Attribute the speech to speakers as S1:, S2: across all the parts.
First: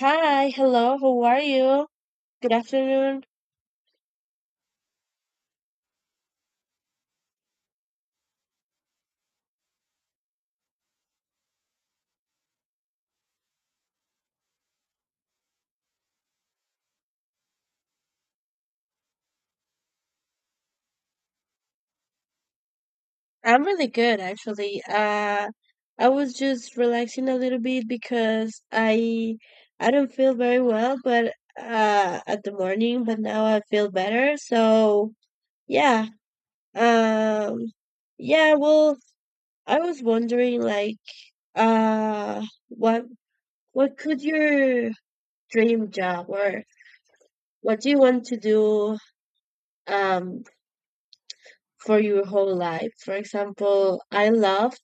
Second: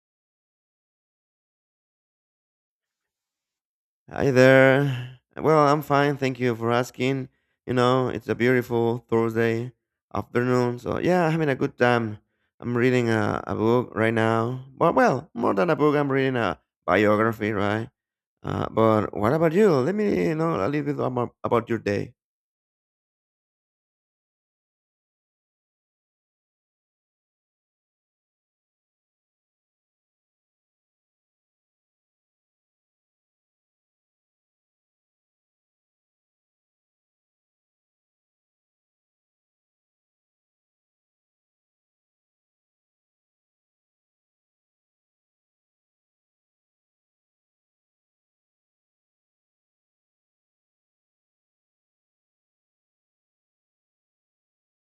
S1: Hi, hello, how are you? Good afternoon.
S2: Hi there. Well, I'm fine. Thank you for asking. You know, it's a beautiful Thursday afternoon. So, yeah, I'm having a good time. I'm reading a book right now. But, well, more than a book, I'm reading a biography, right? But what about you? Let me know a little bit about your day.
S1: I'm really good actually. I was just relaxing a little bit because I don't feel very well but at the morning, but now I feel better. So, yeah. Um yeah, well, I was wondering, like, uh what what could your dream job, or what do you want to do, um for your whole life. For example, I loved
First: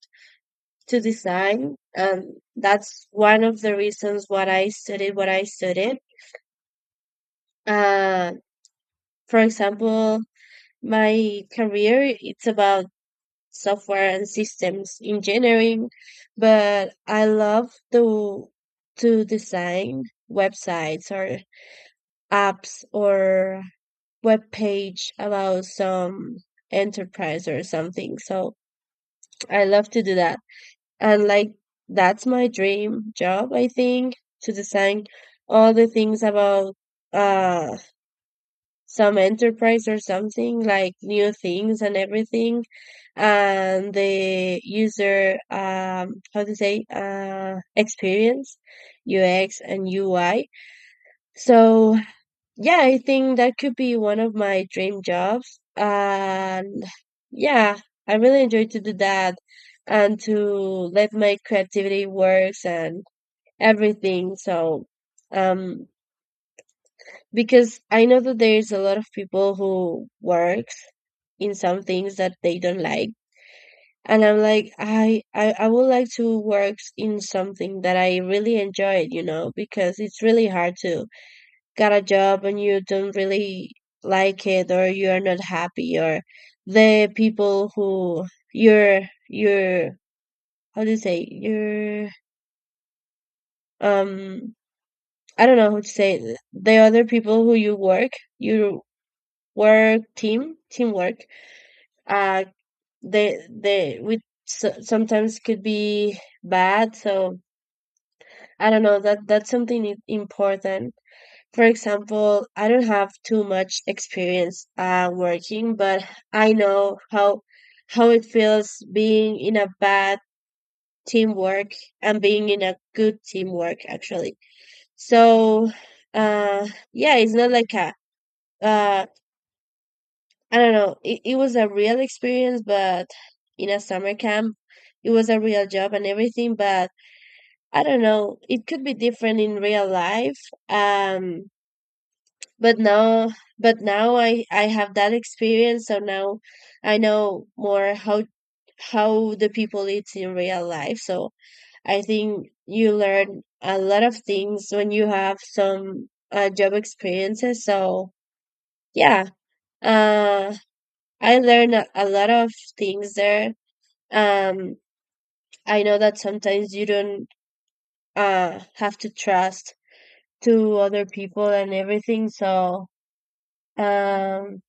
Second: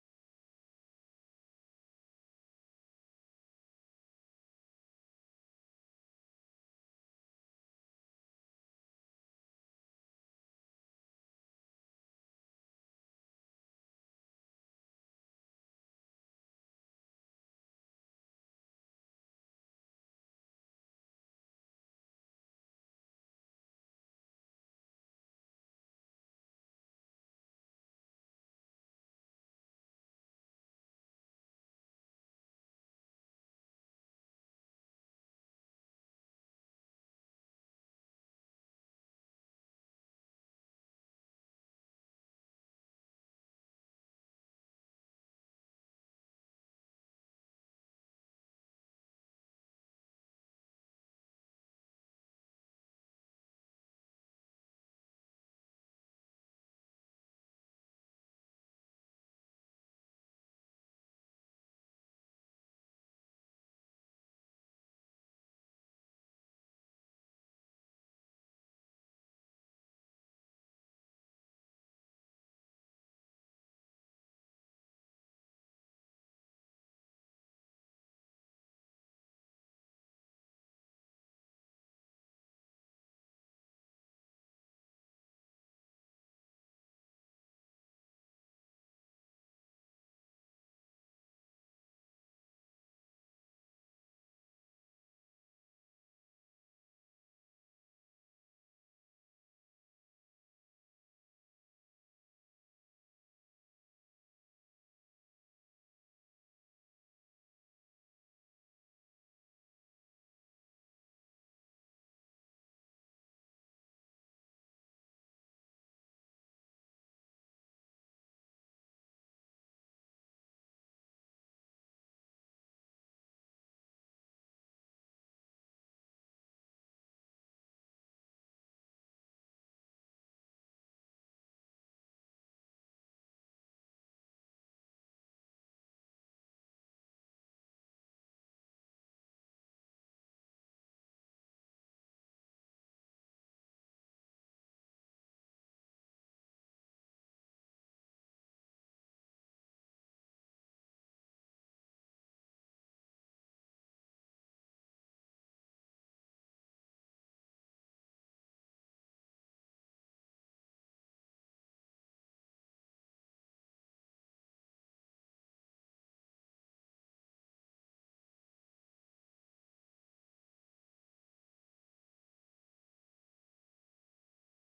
S1: to design, and that's one of the reasons what I studied. Uh, for example, my career it's about software and systems engineering, but I love to design websites or apps or web page about some enterprise or something. So I love to do that. And, like, that's my dream job, I think, to design all the things about, uh some enterprise or something, like new things and everything. And the user, how to say, experience, UX and UI. So yeah, I think that could be one of my dream jobs. And yeah, I really enjoy to do that, and to let my creativity works and everything. So, um, because I know that there's a lot of people who works in some things that they don't like. And I'm like, I would like to work in something that I really enjoyed, because it's really hard to got a job and you don't really like it, or you're not happy, or the people who you're you're how do you say, you're, um I don't know how to say it. The other people who you work, you teamwork, uh they with, so sometimes could be bad. So I don't know, that's something important. For example, I don't have too much experience, working, but I know how it feels being in a bad teamwork and being in a good teamwork, actually. So, uh, yeah, it's not like a, uh, I don't know. It was a real experience, but in a summer camp, it was a real job and everything. But I don't know, it could be different in real life. Um, but now but now I have that experience, so now I know more how the people eat in real life. So I think you learn a lot of things when you have some, job experiences. So yeah, uh I learned a lot of things there. um I know that sometimes you don't have to trust to other people and everything. So, um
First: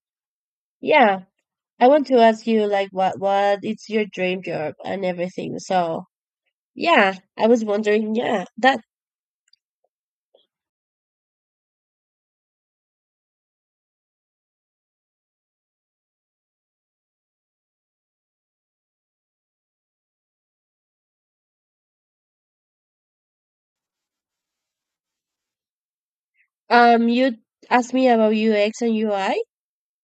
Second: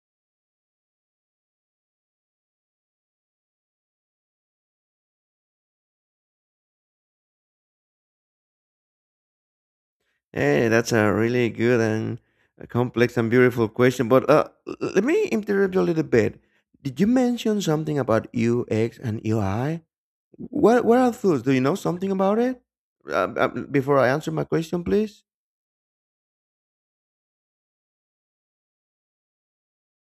S1: yeah, I want to ask you, like, what it's your dream job and everything. So yeah, I was wondering, yeah, that,
S2: Hey, that's a really good and a complex and beautiful question. But let me interrupt you a little bit. Did you mention something about UX and UI? What are foods? Do you know something about it? Before I answer my question, please.
S1: you asked me about UX and UI.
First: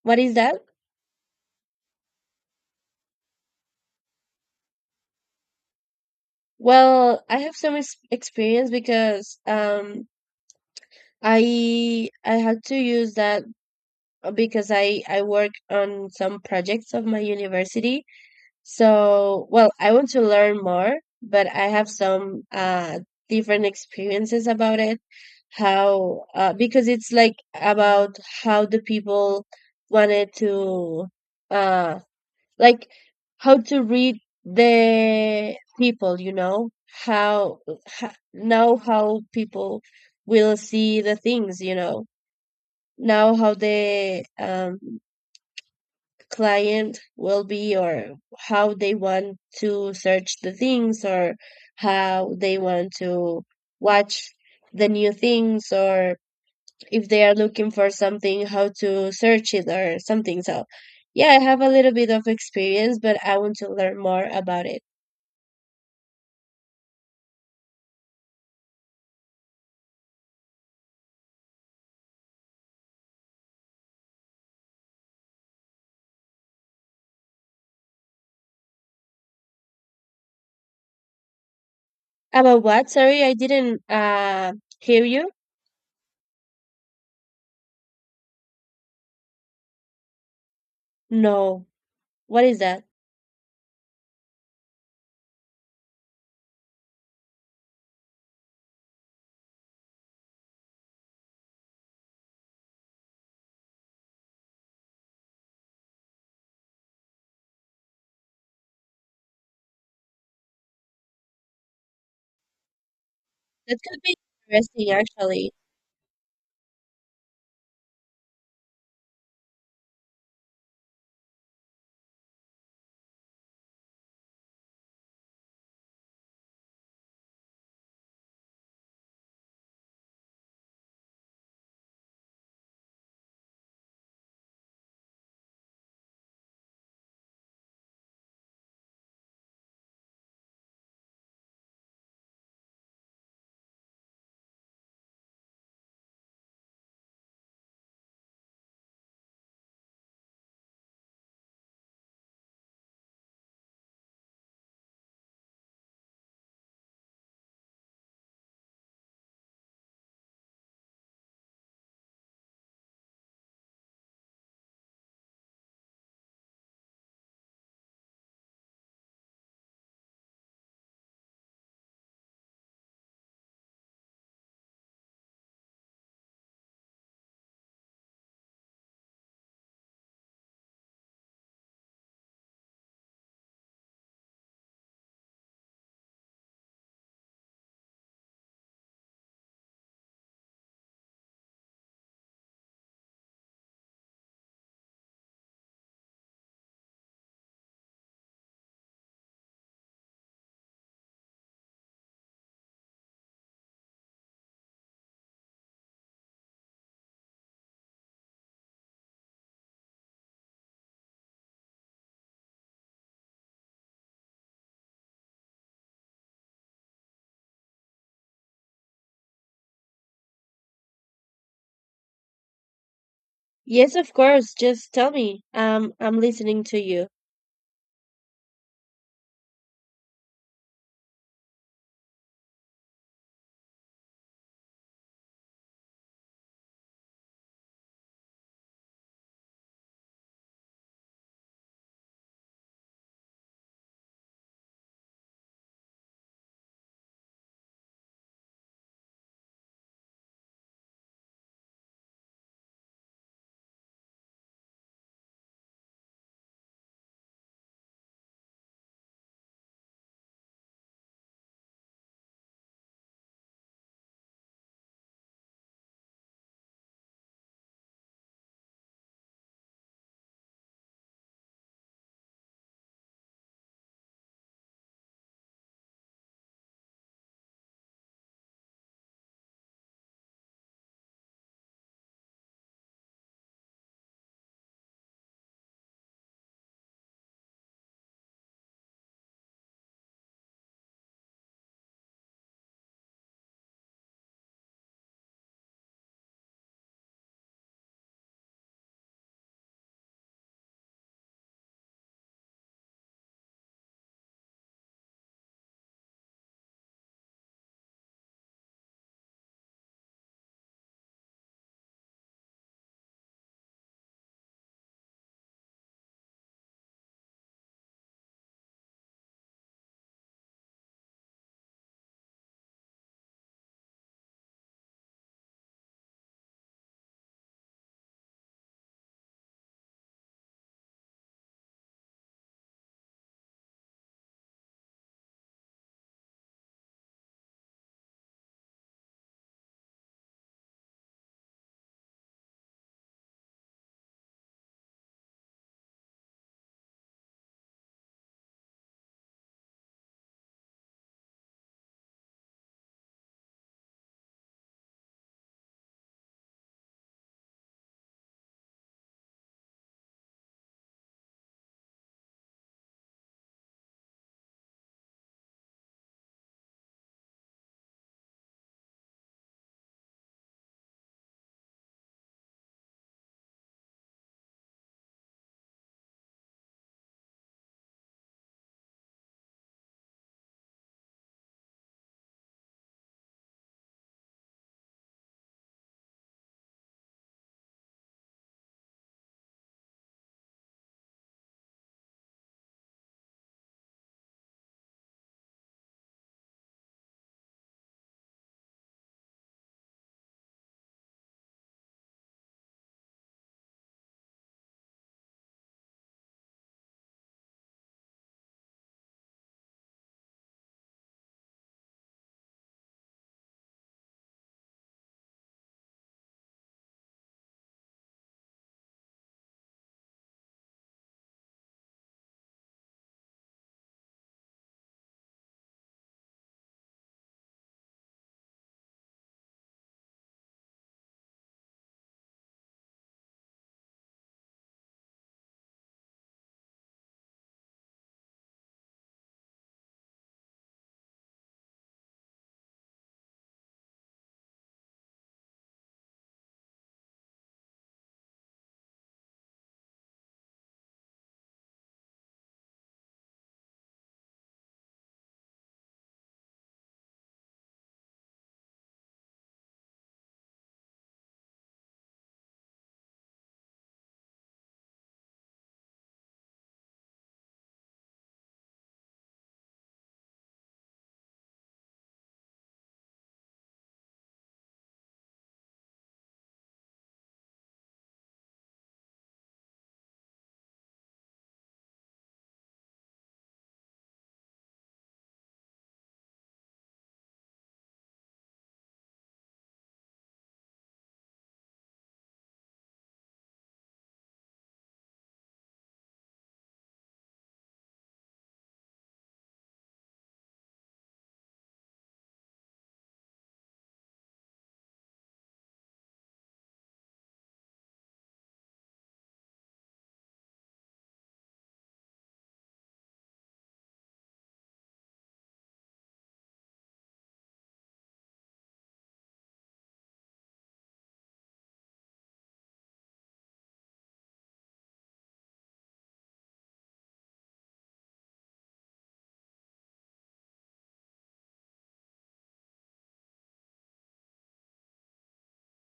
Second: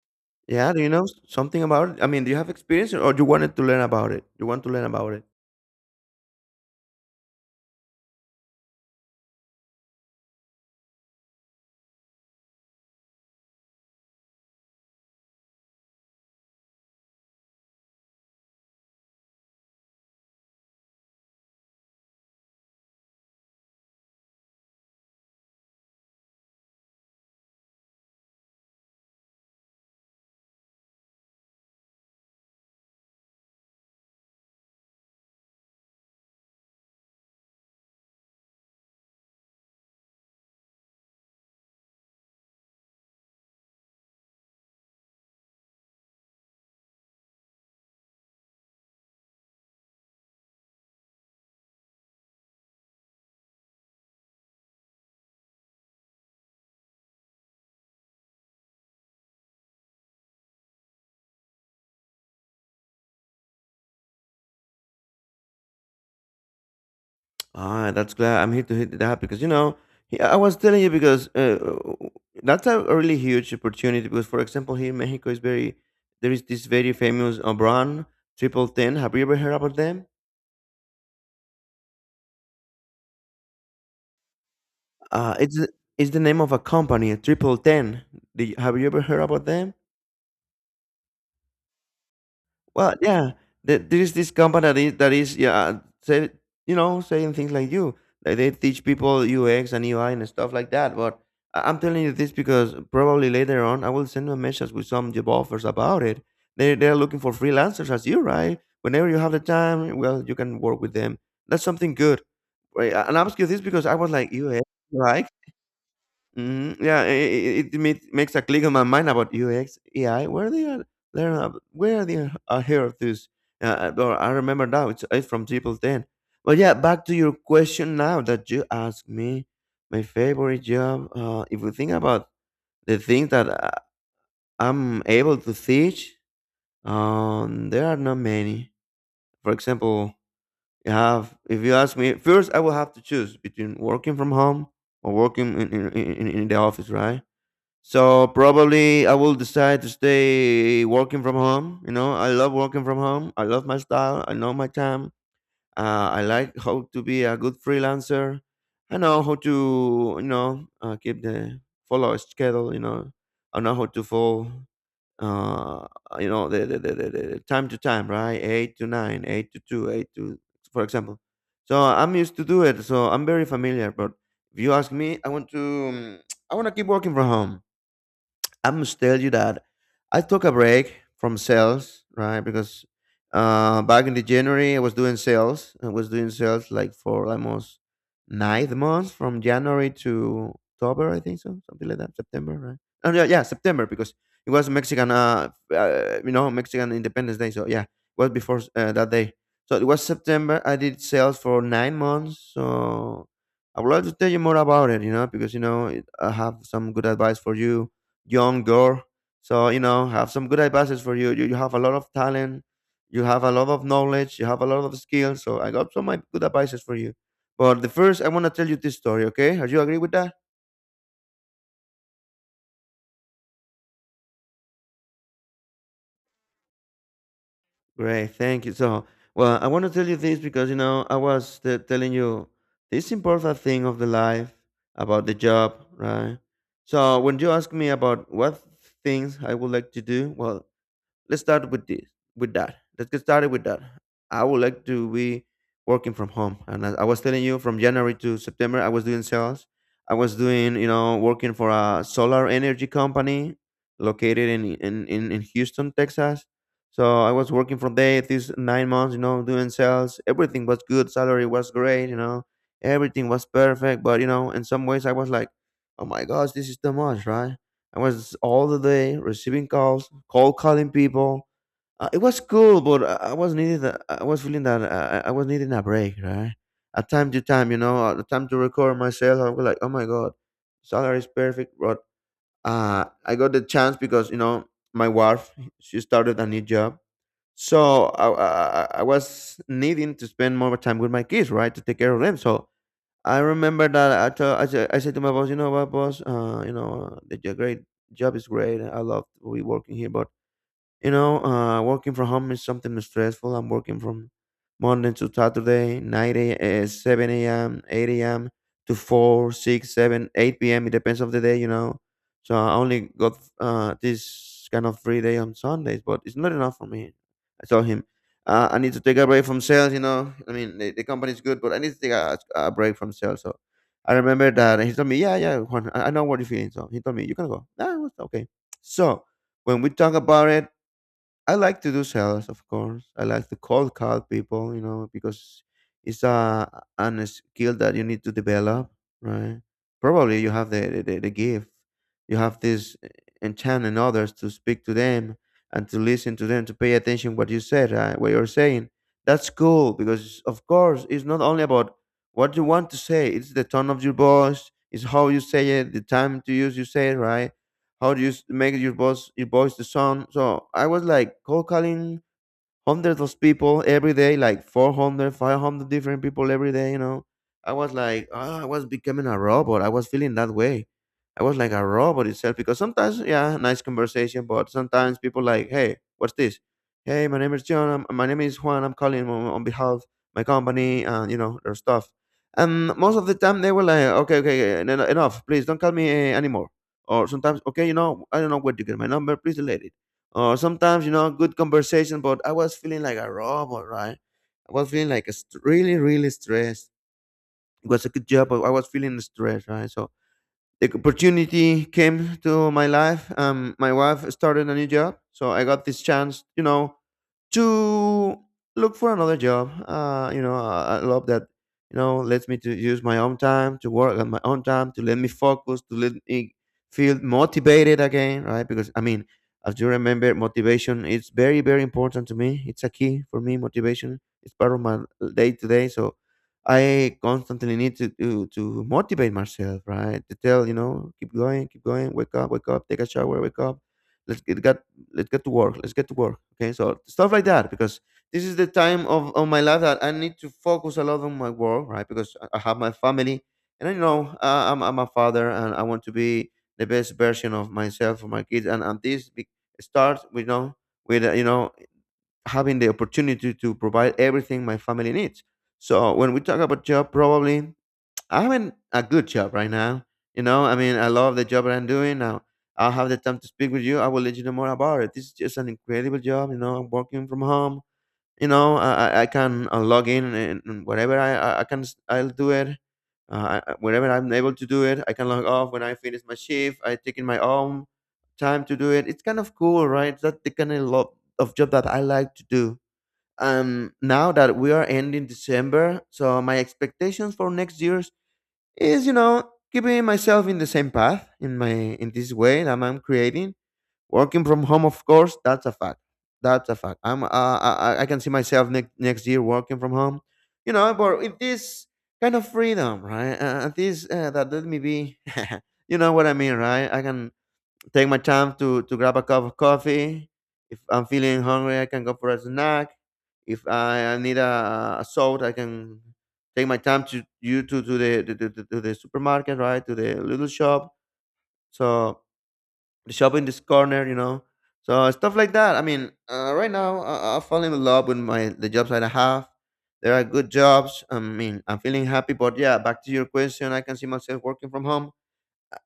S1: What is that?
S2: Yeah, do you know something about it? I mean, do you have experience or you wanted to learn about it? You want to learn about it?
S1: Well, I have some ex experience because, I had to use that, because I work on some projects of my university. So, well, I want to learn more, but I have some, different experiences about it. How, because it's like about how the people wanted to, uh like, how to read the people, you know, how, now how people will see the things, you know. Now how the, client will be, or how they want to search the things, or how they want to watch the new things, or if they are looking for something, how to search it or something. So yeah, I have a little bit of experience, but I want to learn more about it.
S2: Ah, that's glad I'm here to hit that because you know, yeah, I was telling you because that's a really huge opportunity because for example here in Mexico is very, there is this very famous brand Triple Ten. Have you ever heard about them?
S1: About what? Sorry, I didn't hear you.
S2: Uh, it's the- it's the name of a company, Triple Ten. Do you, have you ever heard about them?
S1: No, what is that?
S2: Well, yeah, there is this company that is, yeah, say, you know, saying things like you, like they teach people UX and UI and stuff like that. But I'm telling you this because probably later on I will send you a message with some job offers about it. They're looking for freelancers as you, right? Whenever you have the time, well, you can work with them. That's something good. Right? And I'm asking you this
S1: That
S2: because I
S1: could
S2: was
S1: be
S2: like, UX,
S1: interesting,
S2: UI.
S1: actually.
S2: Mhm. Yeah, I it makes a click on my mind about UX, AI. Where they are, where they are here of this. Or I remember now. It's from Triple Ten. But yeah, back to your question now that you asked me. My favorite job. If we think about the things that I'm able to teach, there are not many. For example, you have. If you ask me, first I will have to choose between working from home or working in the office, right? So probably I will decide to stay working from home. You know, I love working from home. I love my style. I know my time. I like how to be a good freelancer. I know how to, you know, keep the, follow a schedule. You know, I know how to follow. Uh, you know, the time to time, right? Eight to nine, eight to two, eight to, for example. So I'm used to do it. So I'm very familiar. But if you ask me, I want to, um, I want to keep working from home. I must tell you that I took a break from sales, right? Because back in the January, I was doing sales. I was doing sales like for almost 9 months, from January to October, I think so, something like that. September, right? Oh yeah, yeah, September because it was Mexican, you know, Mexican Independence Day. So yeah, it was before that day. So it was September. I did sales for 9 months. So I would like to tell you more about it, you know, because you know it, I have some good advice for you, young girl. So you know, have some good advices for you. You have a lot of talent, you have a lot of knowledge, you have a lot of skills. So I got some, like, good advices for you. But the first, I want to tell you this story. Okay, are you agree with that?
S1: Yes, of course, just tell me. I'm listening to you.
S2: Great, thank you. So, well, I want to tell you this because you know I was telling you this important thing of the life about the job, right? So when you ask me about what things I would like to do, well, let's start with this, with that, let's get started with that. I would like to be working from home, and as I was telling you, from January to September I was doing sales. I was doing, you know, working for a solar energy company located in Houston, Texas. So I was working from there these 9 months, you know, doing sales. Everything was good, salary was great, you know, everything was perfect. But you know, in some ways I was like, oh my gosh, this is too much, right? I was all the day receiving calls, cold calling people. It was cool, but I was needed. I was feeling that I was needing a break, right? At time to time, you know, at the time to record myself, I was like, oh my god, salary is perfect, but I got the chance because you know my wife, she started a new job, so I was needing to spend more time with my kids, right, to take care of them. So I remember that I told, I said to my boss, you know what, boss, you know, the, your great job is great. I love we working here, but you know, working from home is something stressful. I'm working from Monday to Saturday, 7 a.m., 8 a.m. to 4, 6, 7, 8 p.m. It depends of the day, you know. So I only got this kind of free day on Sundays, but it's not enough for me. I told him, I need to take a break from sales, you know. I mean, the company is good, but I need to take a break from sales. So I remember that he told me, yeah, yeah, Juan, I know what you're feeling. So he told me, you can go. Nah, it's okay. So when we talk about it, I like to do sales, of course. I like to cold call people, you know, because it's a an a skill that you need to develop, right? Probably you have the gift. You have this enchant in others to speak to them and to listen to them, to pay attention what you said, right? What you're saying. That's cool because of course it's not only about what you want to say, it's the tone of your voice, it's how you say it, the time to use you say it, right? How do you make your boss your voice to sound? So I was like cold calling hundreds of people every day, like 400, 500 different people every day, you know. I was like, oh, I was becoming a robot. I was feeling that way. I was like a robot itself because sometimes, yeah, nice conversation, but sometimes people like, hey, what's this? Hey, my name is John. My name is Juan. I'm calling on behalf of my company and, you know, their stuff. And most of the time they were like, okay, okay, enough. Please don't call me anymore. Or sometimes, okay, you know, I don't know where to get my number. Please delete it. Or sometimes, you know, good conversation, but I was feeling like a robot, right? I was feeling like a really, really stressed. It was a good job, but I was feeling stressed, right? So the opportunity came to my life. My wife started a new job, so I got this chance, you know, to look for another job. You know, I love that. You know, lets me to use my own time to work on my own time to let me focus, to let me feel motivated again, right? Because I mean, as you remember, motivation is very very important to me. It's a key for me. Motivation is part of my day to day. So I constantly need to, to motivate myself, right? To tell, you know, keep going, wake up, take a shower, wake up. Let's get got let's get to work. Let's get to work. Okay, so stuff like that because this is the time of my life that I need to focus a lot on my work, right? Because I have my family, and I know I'm a father, and I want to be the best version of myself for my kids, and this be, starts, you know, with you know, having the opportunity to provide everything my family needs. So when we talk about job, probably I have having a good job right now. You know, I mean, I love the job that I'm doing now. I'll have the time to speak with you. I will let you know more about it. This is just an incredible job. You know, I'm working from home. You know, I can log in and whatever I can, I'll do it. Whenever I'm able to do it, I can log off when I finish my shift. I take in my own time to do it. It's kind of cool, right? That's the kind of love of job that I like to do. Now that we are ending December, so my expectations for next year's is keeping myself in the same path in this way that I'm creating, working from home. Of course, that's a fact. That's a fact. I'm uh, I, I I can see myself next year working from home, but with this kind of freedom, right? This, that let me be. You know what I mean, right? I can take my time to grab a cup of coffee. If I'm feeling hungry, I can go for a snack. If I need a salt, I can take my time to you to the supermarket, right? To the little shop. So the shop in this corner. So stuff like that. I mean, right now I fall in love with my the jobs that I have. There are good jobs. I mean, I'm feeling happy. But yeah, back to your question, I can see myself working from home.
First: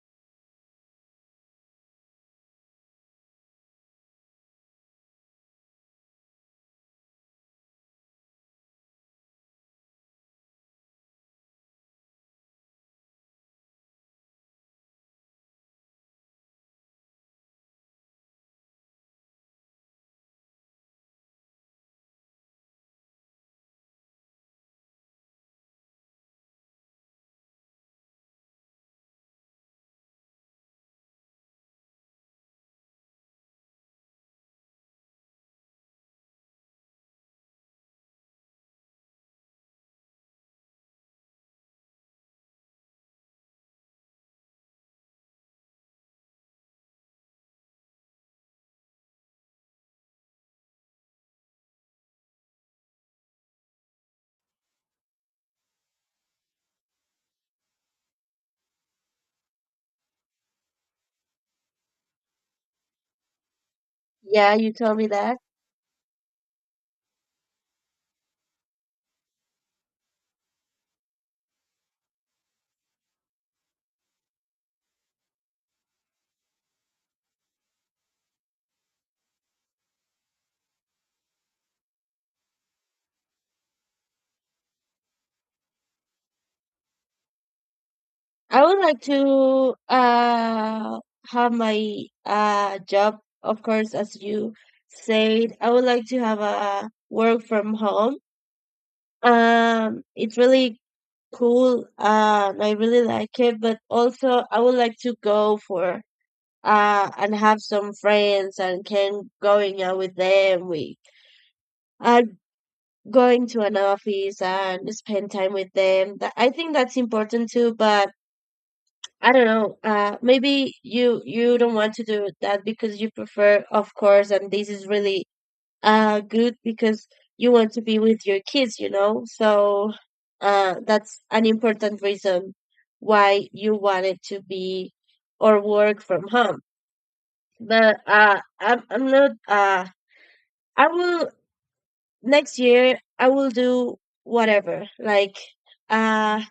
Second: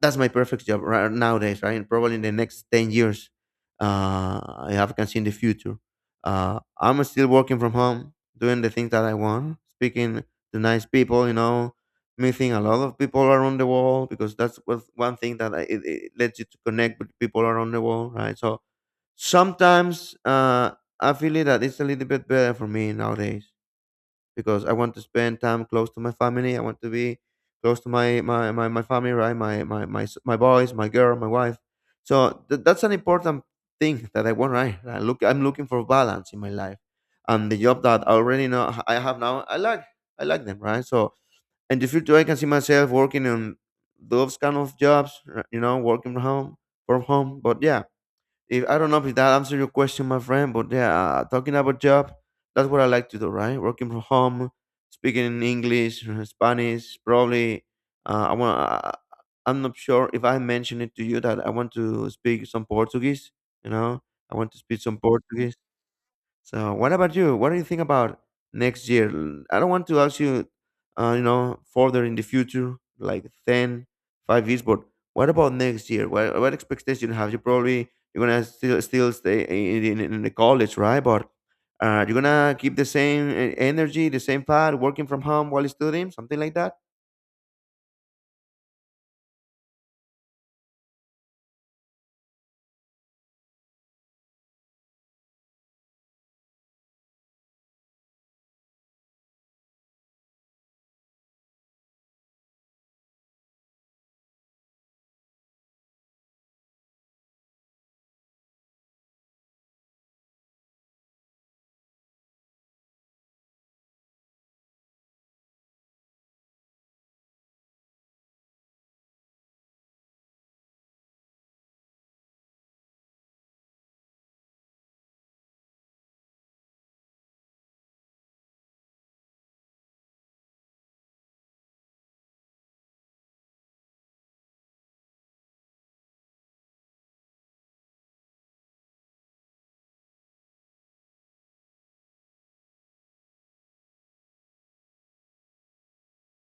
S2: That's my perfect job right nowadays, right? And probably in the next 10 years, I have can see in the future. I'm still working from home, doing the things that I want, speaking to nice people, meeting a lot of people around the world, because that's what one thing that it lets you to connect with people around the world, right? So sometimes I feel it that it's a little bit better for me nowadays, because I want to spend time close to my family. I want to be close to my family, right? My boys, my girl, my wife. So that's an important thing that I want, right? I'm looking for balance in my life, and the job that I already know I have now, I like them, right? So in the future, I can see myself working on those kind of jobs, working from home, from home. But yeah, if I don't know if that answered your question, my friend, but yeah, talking about job, that's what I like to do, right? Working from home, speaking in English, Spanish, probably. Uh, I want. I, I'm not sure if I mentioned it to you that I want to speak some Portuguese. You know, I want
S1: Yeah,
S2: to
S1: you
S2: speak
S1: told
S2: some
S1: me that.
S2: Portuguese. So, what about you? What do you think about next year? I don't want to ask you, further in the future, like 10, 5 years, but what about next year? What expectation have you? Probably you're gonna still stay in the college, right? But you're gonna keep the same energy, the same path, working from home while studying, something like that.
S1: I would like to have my, job, of course, as you said. I would like to have a work from home. It's really cool. And I really like it, but also I would like to go for, and have some friends and can going out with them. We are going to an office and spend time with them. That, I think that's important too, but I don't know. Maybe you don't want to do that because you prefer, of course, and this is really, good because you want to be with your kids, you know. So, that's an important reason why you wanted to be or work from home. But, I'm not. I will next year. I will do whatever. Like, uh,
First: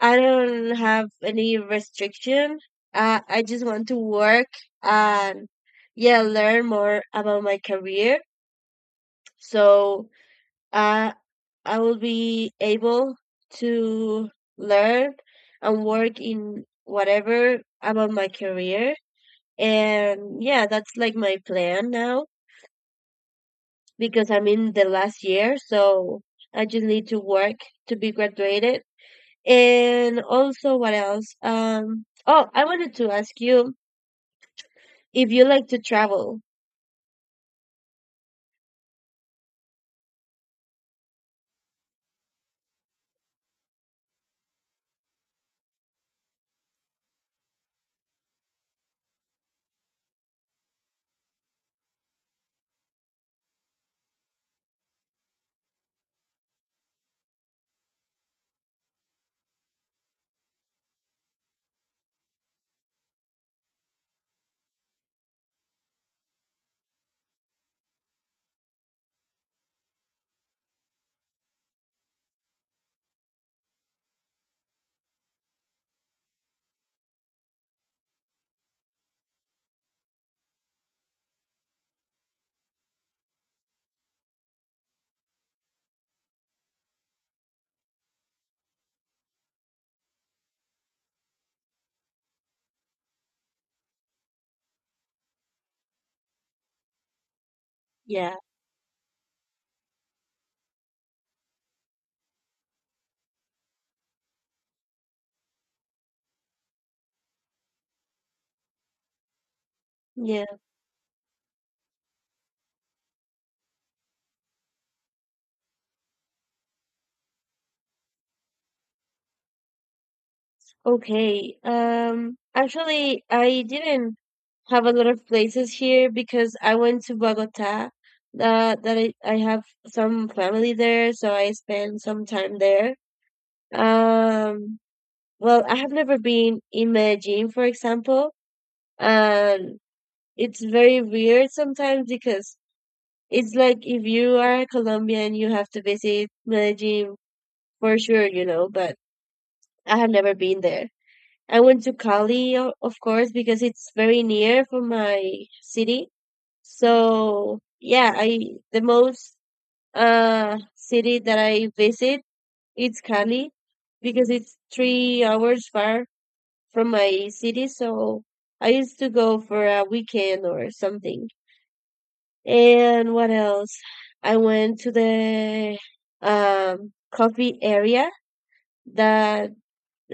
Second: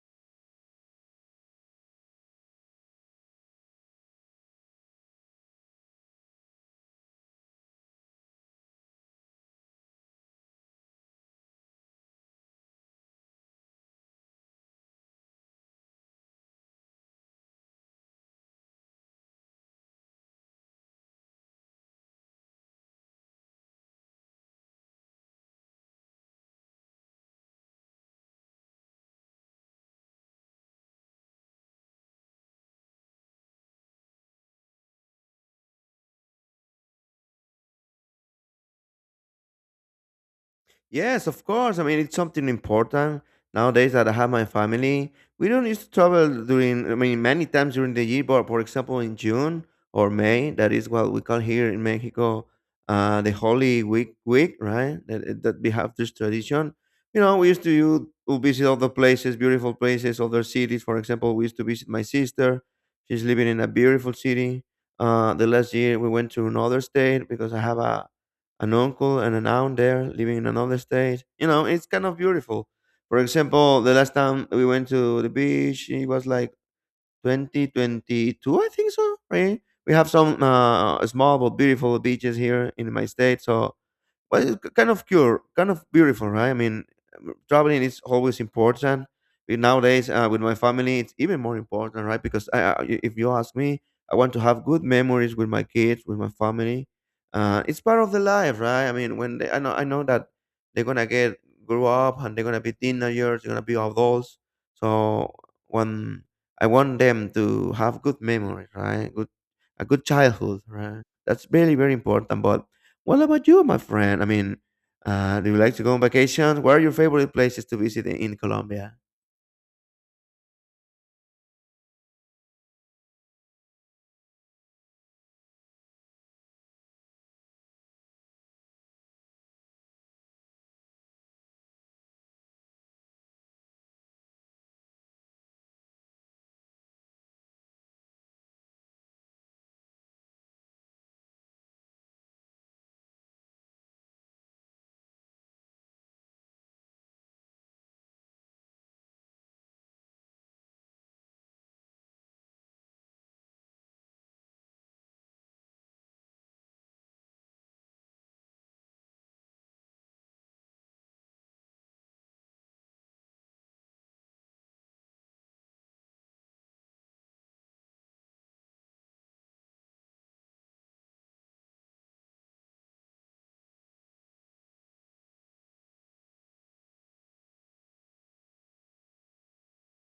S1: I don't have any restriction. I just want to work, and, yeah, learn more about my career. So, uh, I will be able to learn and work in whatever about my career. And yeah, that's like my plan now, because I'm in the last year. So I just need to work to be graduated. And also, what else? Oh, I wanted to ask you if you like to travel.
S2: Yes, of course. I mean, it's something important nowadays that I have my family. We don't used to travel during, I mean, many times during the year, but for example, in June or May, that is what we call here in Mexico, the Holy Week, right? That we have this tradition. You know, we used to to visit other places, beautiful places, other cities. For example, we used to visit my sister. She's living in a beautiful city. The last year we went to another state because I have a an uncle and an aunt there living in another state. You know, it's kind of beautiful. For example, the last time we went to the beach, it was like 2022, I think so, right? We have some small but beautiful beaches here in my state. So well, it's kind of beautiful, right? I mean, traveling is always important. But nowadays, with my family, it's even more important, right? Because if you ask me, I want to have good memories with my kids, with my family. It's part of the
S1: Yeah,
S2: life, right? I mean, I know that they're gonna get grow up, and they're gonna be teenagers, they're gonna be adults. So when I want them to have good memories, right? A good
S1: yeah.
S2: childhood, right? That's very, very important. But what about you, my friend? I mean, do you like to go on vacation? What are your favorite places to visit in Colombia?
S1: Okay. Actually, I didn't have a lot of places here because I went to Bogota. I have some family there, so I spent some time there. Um, well, I have never been in Medellin, for example, and it's very weird sometimes because it's like, if you are Colombian, you have to visit Medellin for sure, you know, but I have never been there. I went to Cali, of course, because it's very near from my city. So, yeah, I the most, city that I visit, it's Cali, because it's 3 hours far from my city. So I used to go for a weekend or something. And what else? I went to the, coffee area that,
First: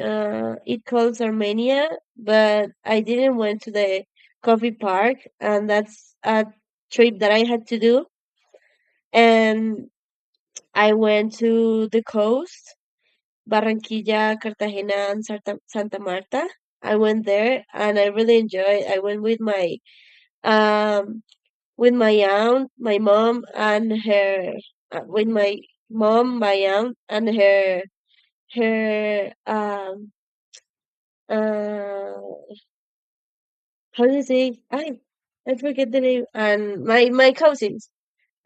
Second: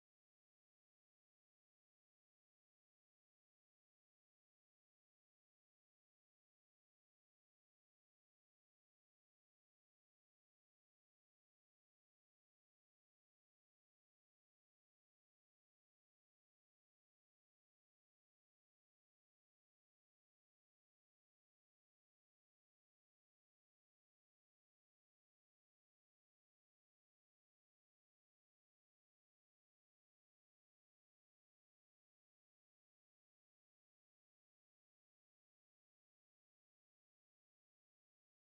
S1: it calls Armenia, but I didn't went to the coffee park, and that's a trip that I had to do. And I went to the coast, Barranquilla, Cartagena, and Santa Marta. I went there and I really enjoyed. I went um with my aunt, my mom, and her with my mom, my aunt, and her, her um uh how do you say, I forget the name, and my cousins.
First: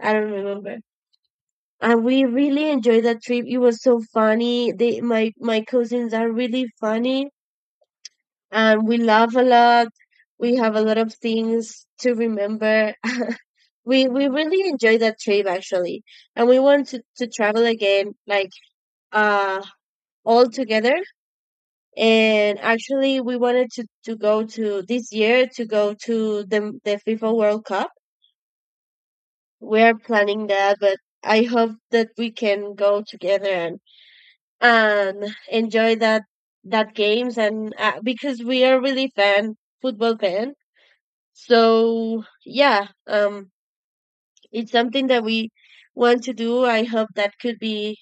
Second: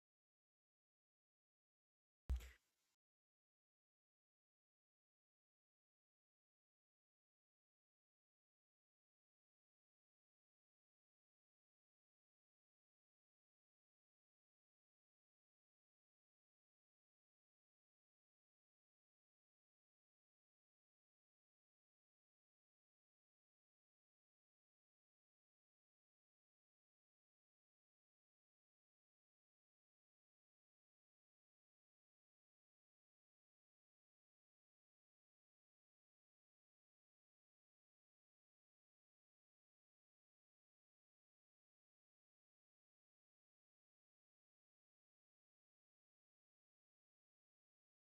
S1: I don't remember. And we really enjoyed that trip. It was so funny. They my my cousins are really funny, and we laugh a lot. We have a lot of things to remember. We really enjoyed that trip, actually, and we want to travel again, like, uh all together. And actually, we wanted to go to this year, to go to the FIFA World Cup. We are planning that, but I hope that we can go together and enjoy that games, and, because we are really fan football fan. So yeah, it's something that we want to do. I hope that could be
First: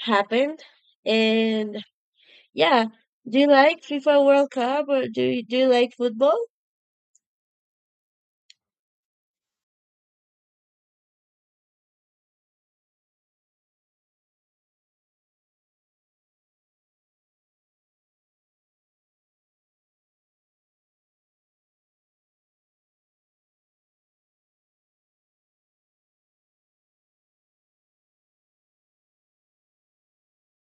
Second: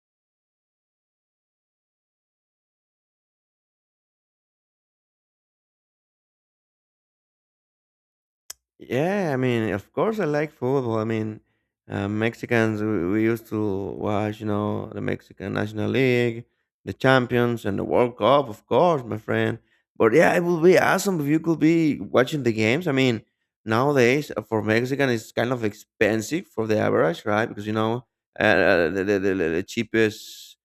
S1: happened. And yeah, do you like FIFA World Cup, or do you like football?
S2: Yeah, I mean, of course I like football. I mean, Mexicans, we used to watch, you know, the Mexican National League, the Champions, and the World Cup, of course, my friend. But yeah, it would be awesome if you could be watching the games. I mean, nowadays for Mexican, it's kind of expensive for the average, right? Because, you know, the cheapest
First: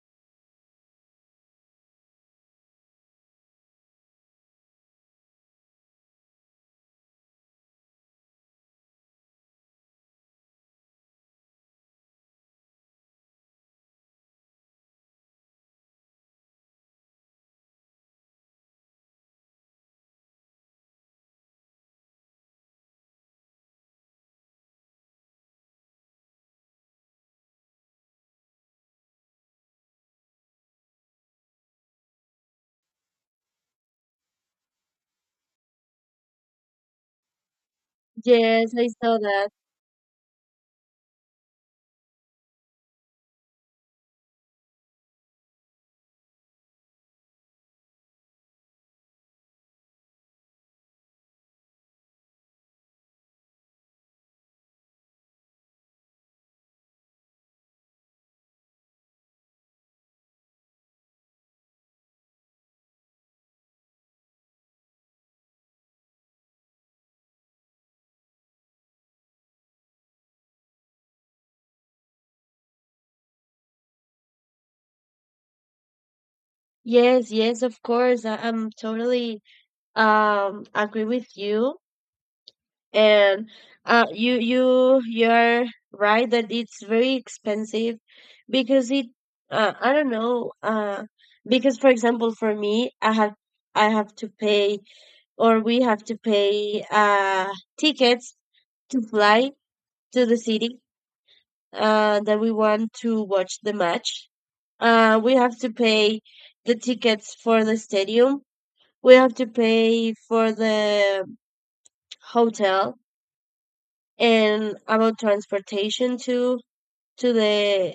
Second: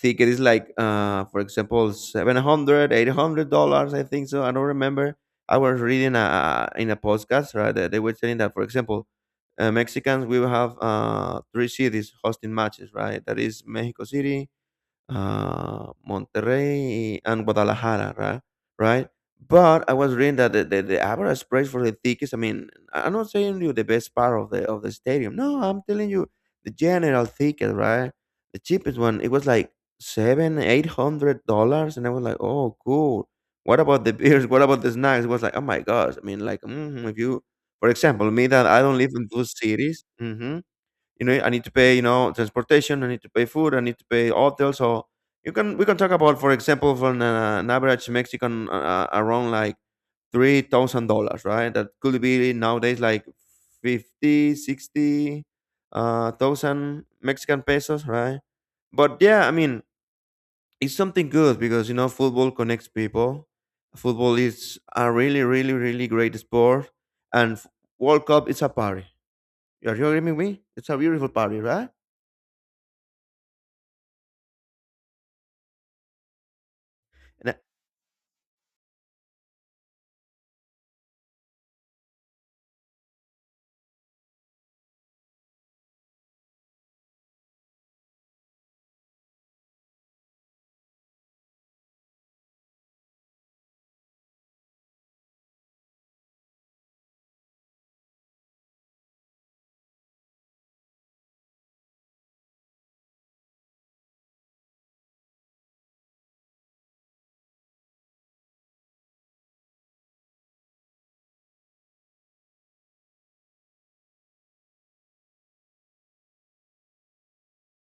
S2: ticket is like, for example, $700, $800, I think so. I don't remember. I was reading in a podcast, right? That they were saying that, for example, Mexicans will have three cities hosting matches, right? That is Mexico City, Monterrey and Guadalajara, right? Right? But I was reading that the average price for the tickets. I mean, I'm not saying you the best part of the stadium. No, I'm telling you the general ticket, right? The cheapest one. It was like seven, $800, and I was like, oh, cool. What about the beers? What about the snacks? It was like, oh my gosh. I mean, like, if you, for example, me that
S1: Yes,
S2: I
S1: I
S2: don't live
S1: saw
S2: in
S1: that.
S2: those cities. Mhm. You know, I need to pay, transportation. I need to pay food. I need to pay hotel. So you can we can talk about, for example, for an average Mexican around like $3,000, right? That could be nowadays like 50, 60 thousand Mexican pesos, right? But yeah, I mean, it's something good because, football connects people. Football is a really, really, really great sport, and World Cup is a party. Are you agreeing with me? It's a beautiful party, right?
S1: Yes,
S2: And
S1: yes, of course. I'm totally, agree with you. And, you're right that it's very expensive because it I don't know, because, for example, for me, I have to pay, or we have to pay, tickets to fly to the city, that we want to watch the match. We have to pay the tickets for the stadium. We have to pay for the hotel and about transportation to the,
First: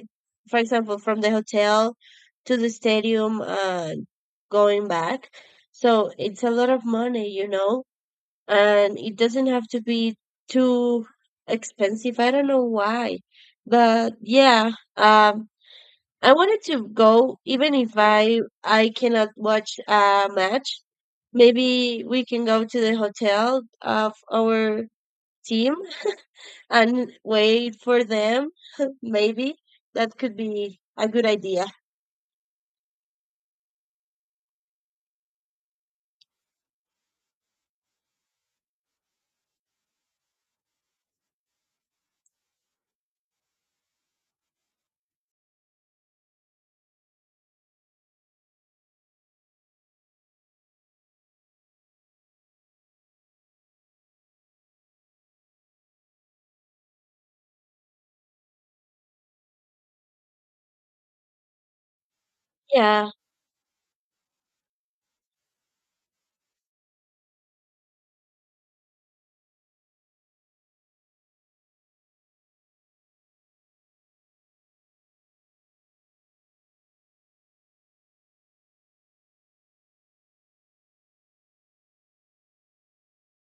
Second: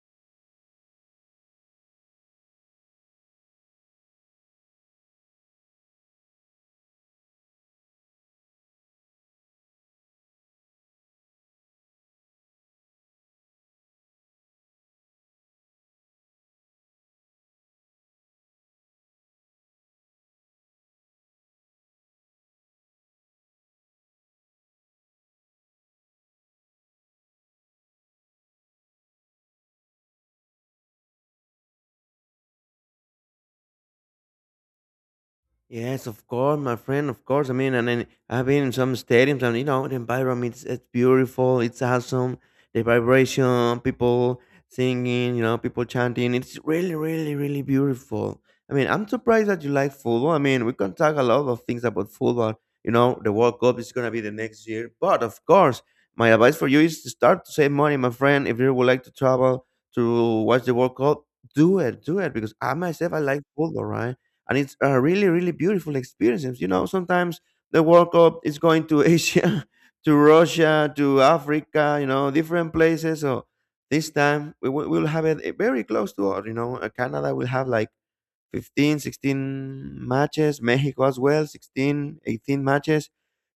S1: for example, from the hotel to the stadium, going back. So it's a lot of money, and it doesn't have to be too expensive. I don't know why, but yeah, um, I wanted to go even if I cannot watch a match. Maybe we can go to the hotel of our team and wait for them. Maybe that could be a good idea.
S2: Yes, of course, my friend. Of course, I mean, and then I've been in some stadiums, and you know, the environment is it's beautiful. It's awesome. The vibration, people singing, you know, people chanting. It's really, really, really beautiful. I mean, I'm surprised that you like football. I mean, we can talk a lot of things about football. You know, the World Cup is gonna be the next year, but of course, my advice for you is to start to save money, my friend. If you would like to travel to watch the World Cup, do it, because I
S1: Yeah.
S2: myself I like football, right? And it's a really, really beautiful experience. You know, sometimes the World Cup is going to Asia, to Russia, to Africa, different places. So this time we'll have it, very close to us, you know. Canada will have like 15 16 matches. Mexico as well, 16 18 matches.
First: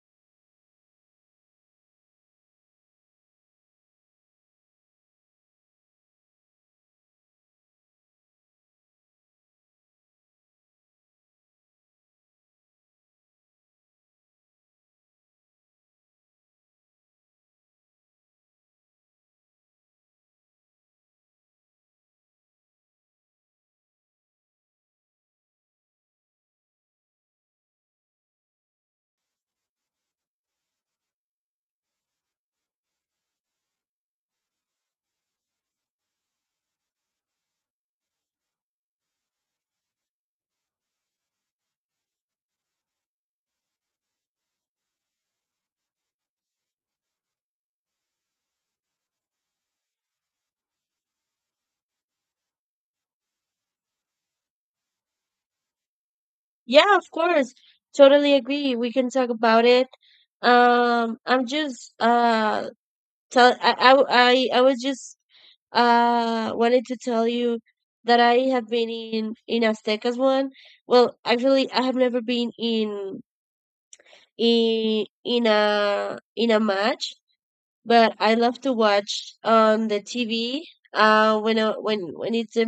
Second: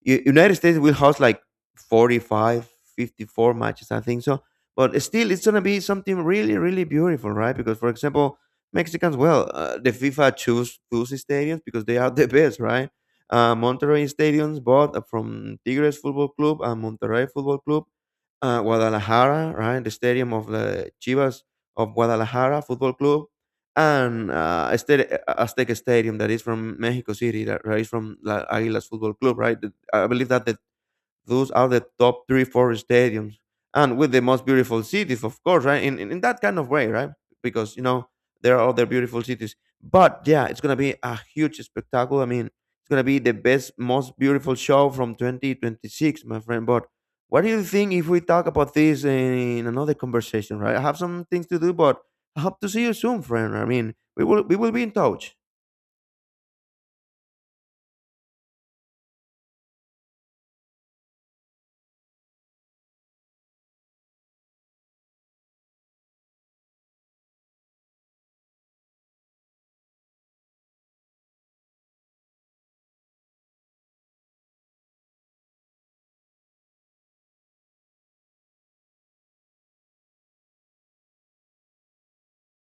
S2: United States will host like 45, 54 matches, I think so. But still, it's going to be something really, really beautiful, right? Because, for example, Mexicans, well, the FIFA choose stadiums because they are the best, right? Monterrey stadiums bought from Tigres Football Club and Monterrey Football Club. Guadalajara, right? The stadium of the Chivas of Guadalajara Football Club, and a Aztec Stadium that is from Mexico City, that right from La Águilas Football Club, right? I believe that the those are the top three, four stadiums, and with the most beautiful cities, of course, right? In that kind of way, right? Because you know there are other beautiful cities, but yeah, it's gonna be a huge spectacle. I mean, it's gonna be the best, most beautiful show from 2026, my friend. But what do you think if we talk about this in another conversation, right? I have some things to do, but I hope to see you soon, friend. I mean, we will be in touch.
S1: Yeah, of course. Totally agree. We can talk about it. I'm just Tell I w- I was just, wanted to tell you that I have been in, Aztecas one. Well, actually, I have never been in a match, but I love to watch on the TV. When it's a,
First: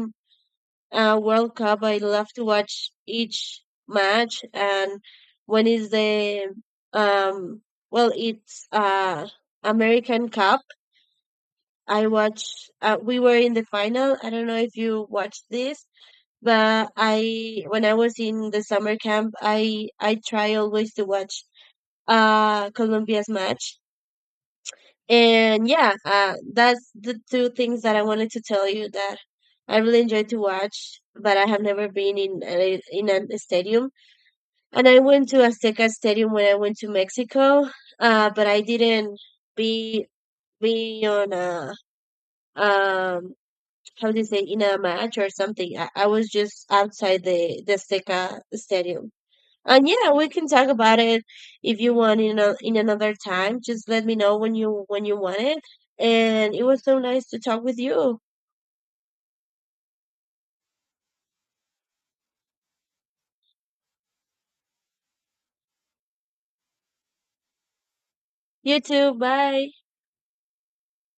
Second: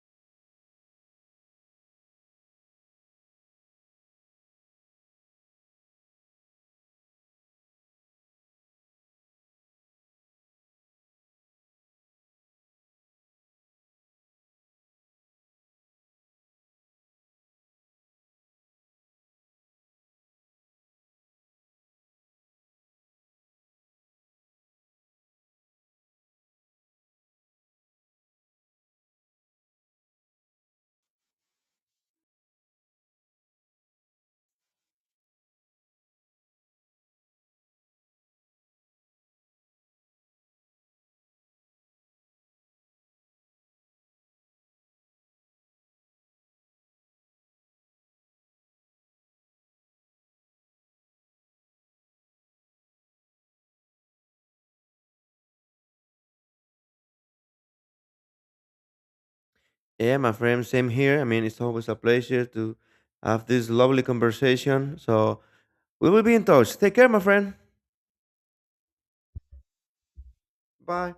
S1: World Cup, I love to watch each match, and when is the, um well, it's, American Cup. I watched. We were in the final. I don't know if you watched this, but, I when I was in the summer camp, I try always to watch, Colombia's match. And yeah, that's the two things that I wanted to tell you that I really enjoy to watch, but I have never been in a stadium. And I went to Azteca Stadium when I went to Mexico, but I didn't be be on a, um how do you say, in a match or something. I was just outside the Seca Stadium. And yeah, we can talk about it if you want in another time. Just let me know when you want it. And it was so nice to talk with you.
S2: Yeah, my friend, same here. I mean, it's always a pleasure to have this lovely conversation. So we will be in touch. Take care, my friend.
S1: You too. Bye.
S2: Bye.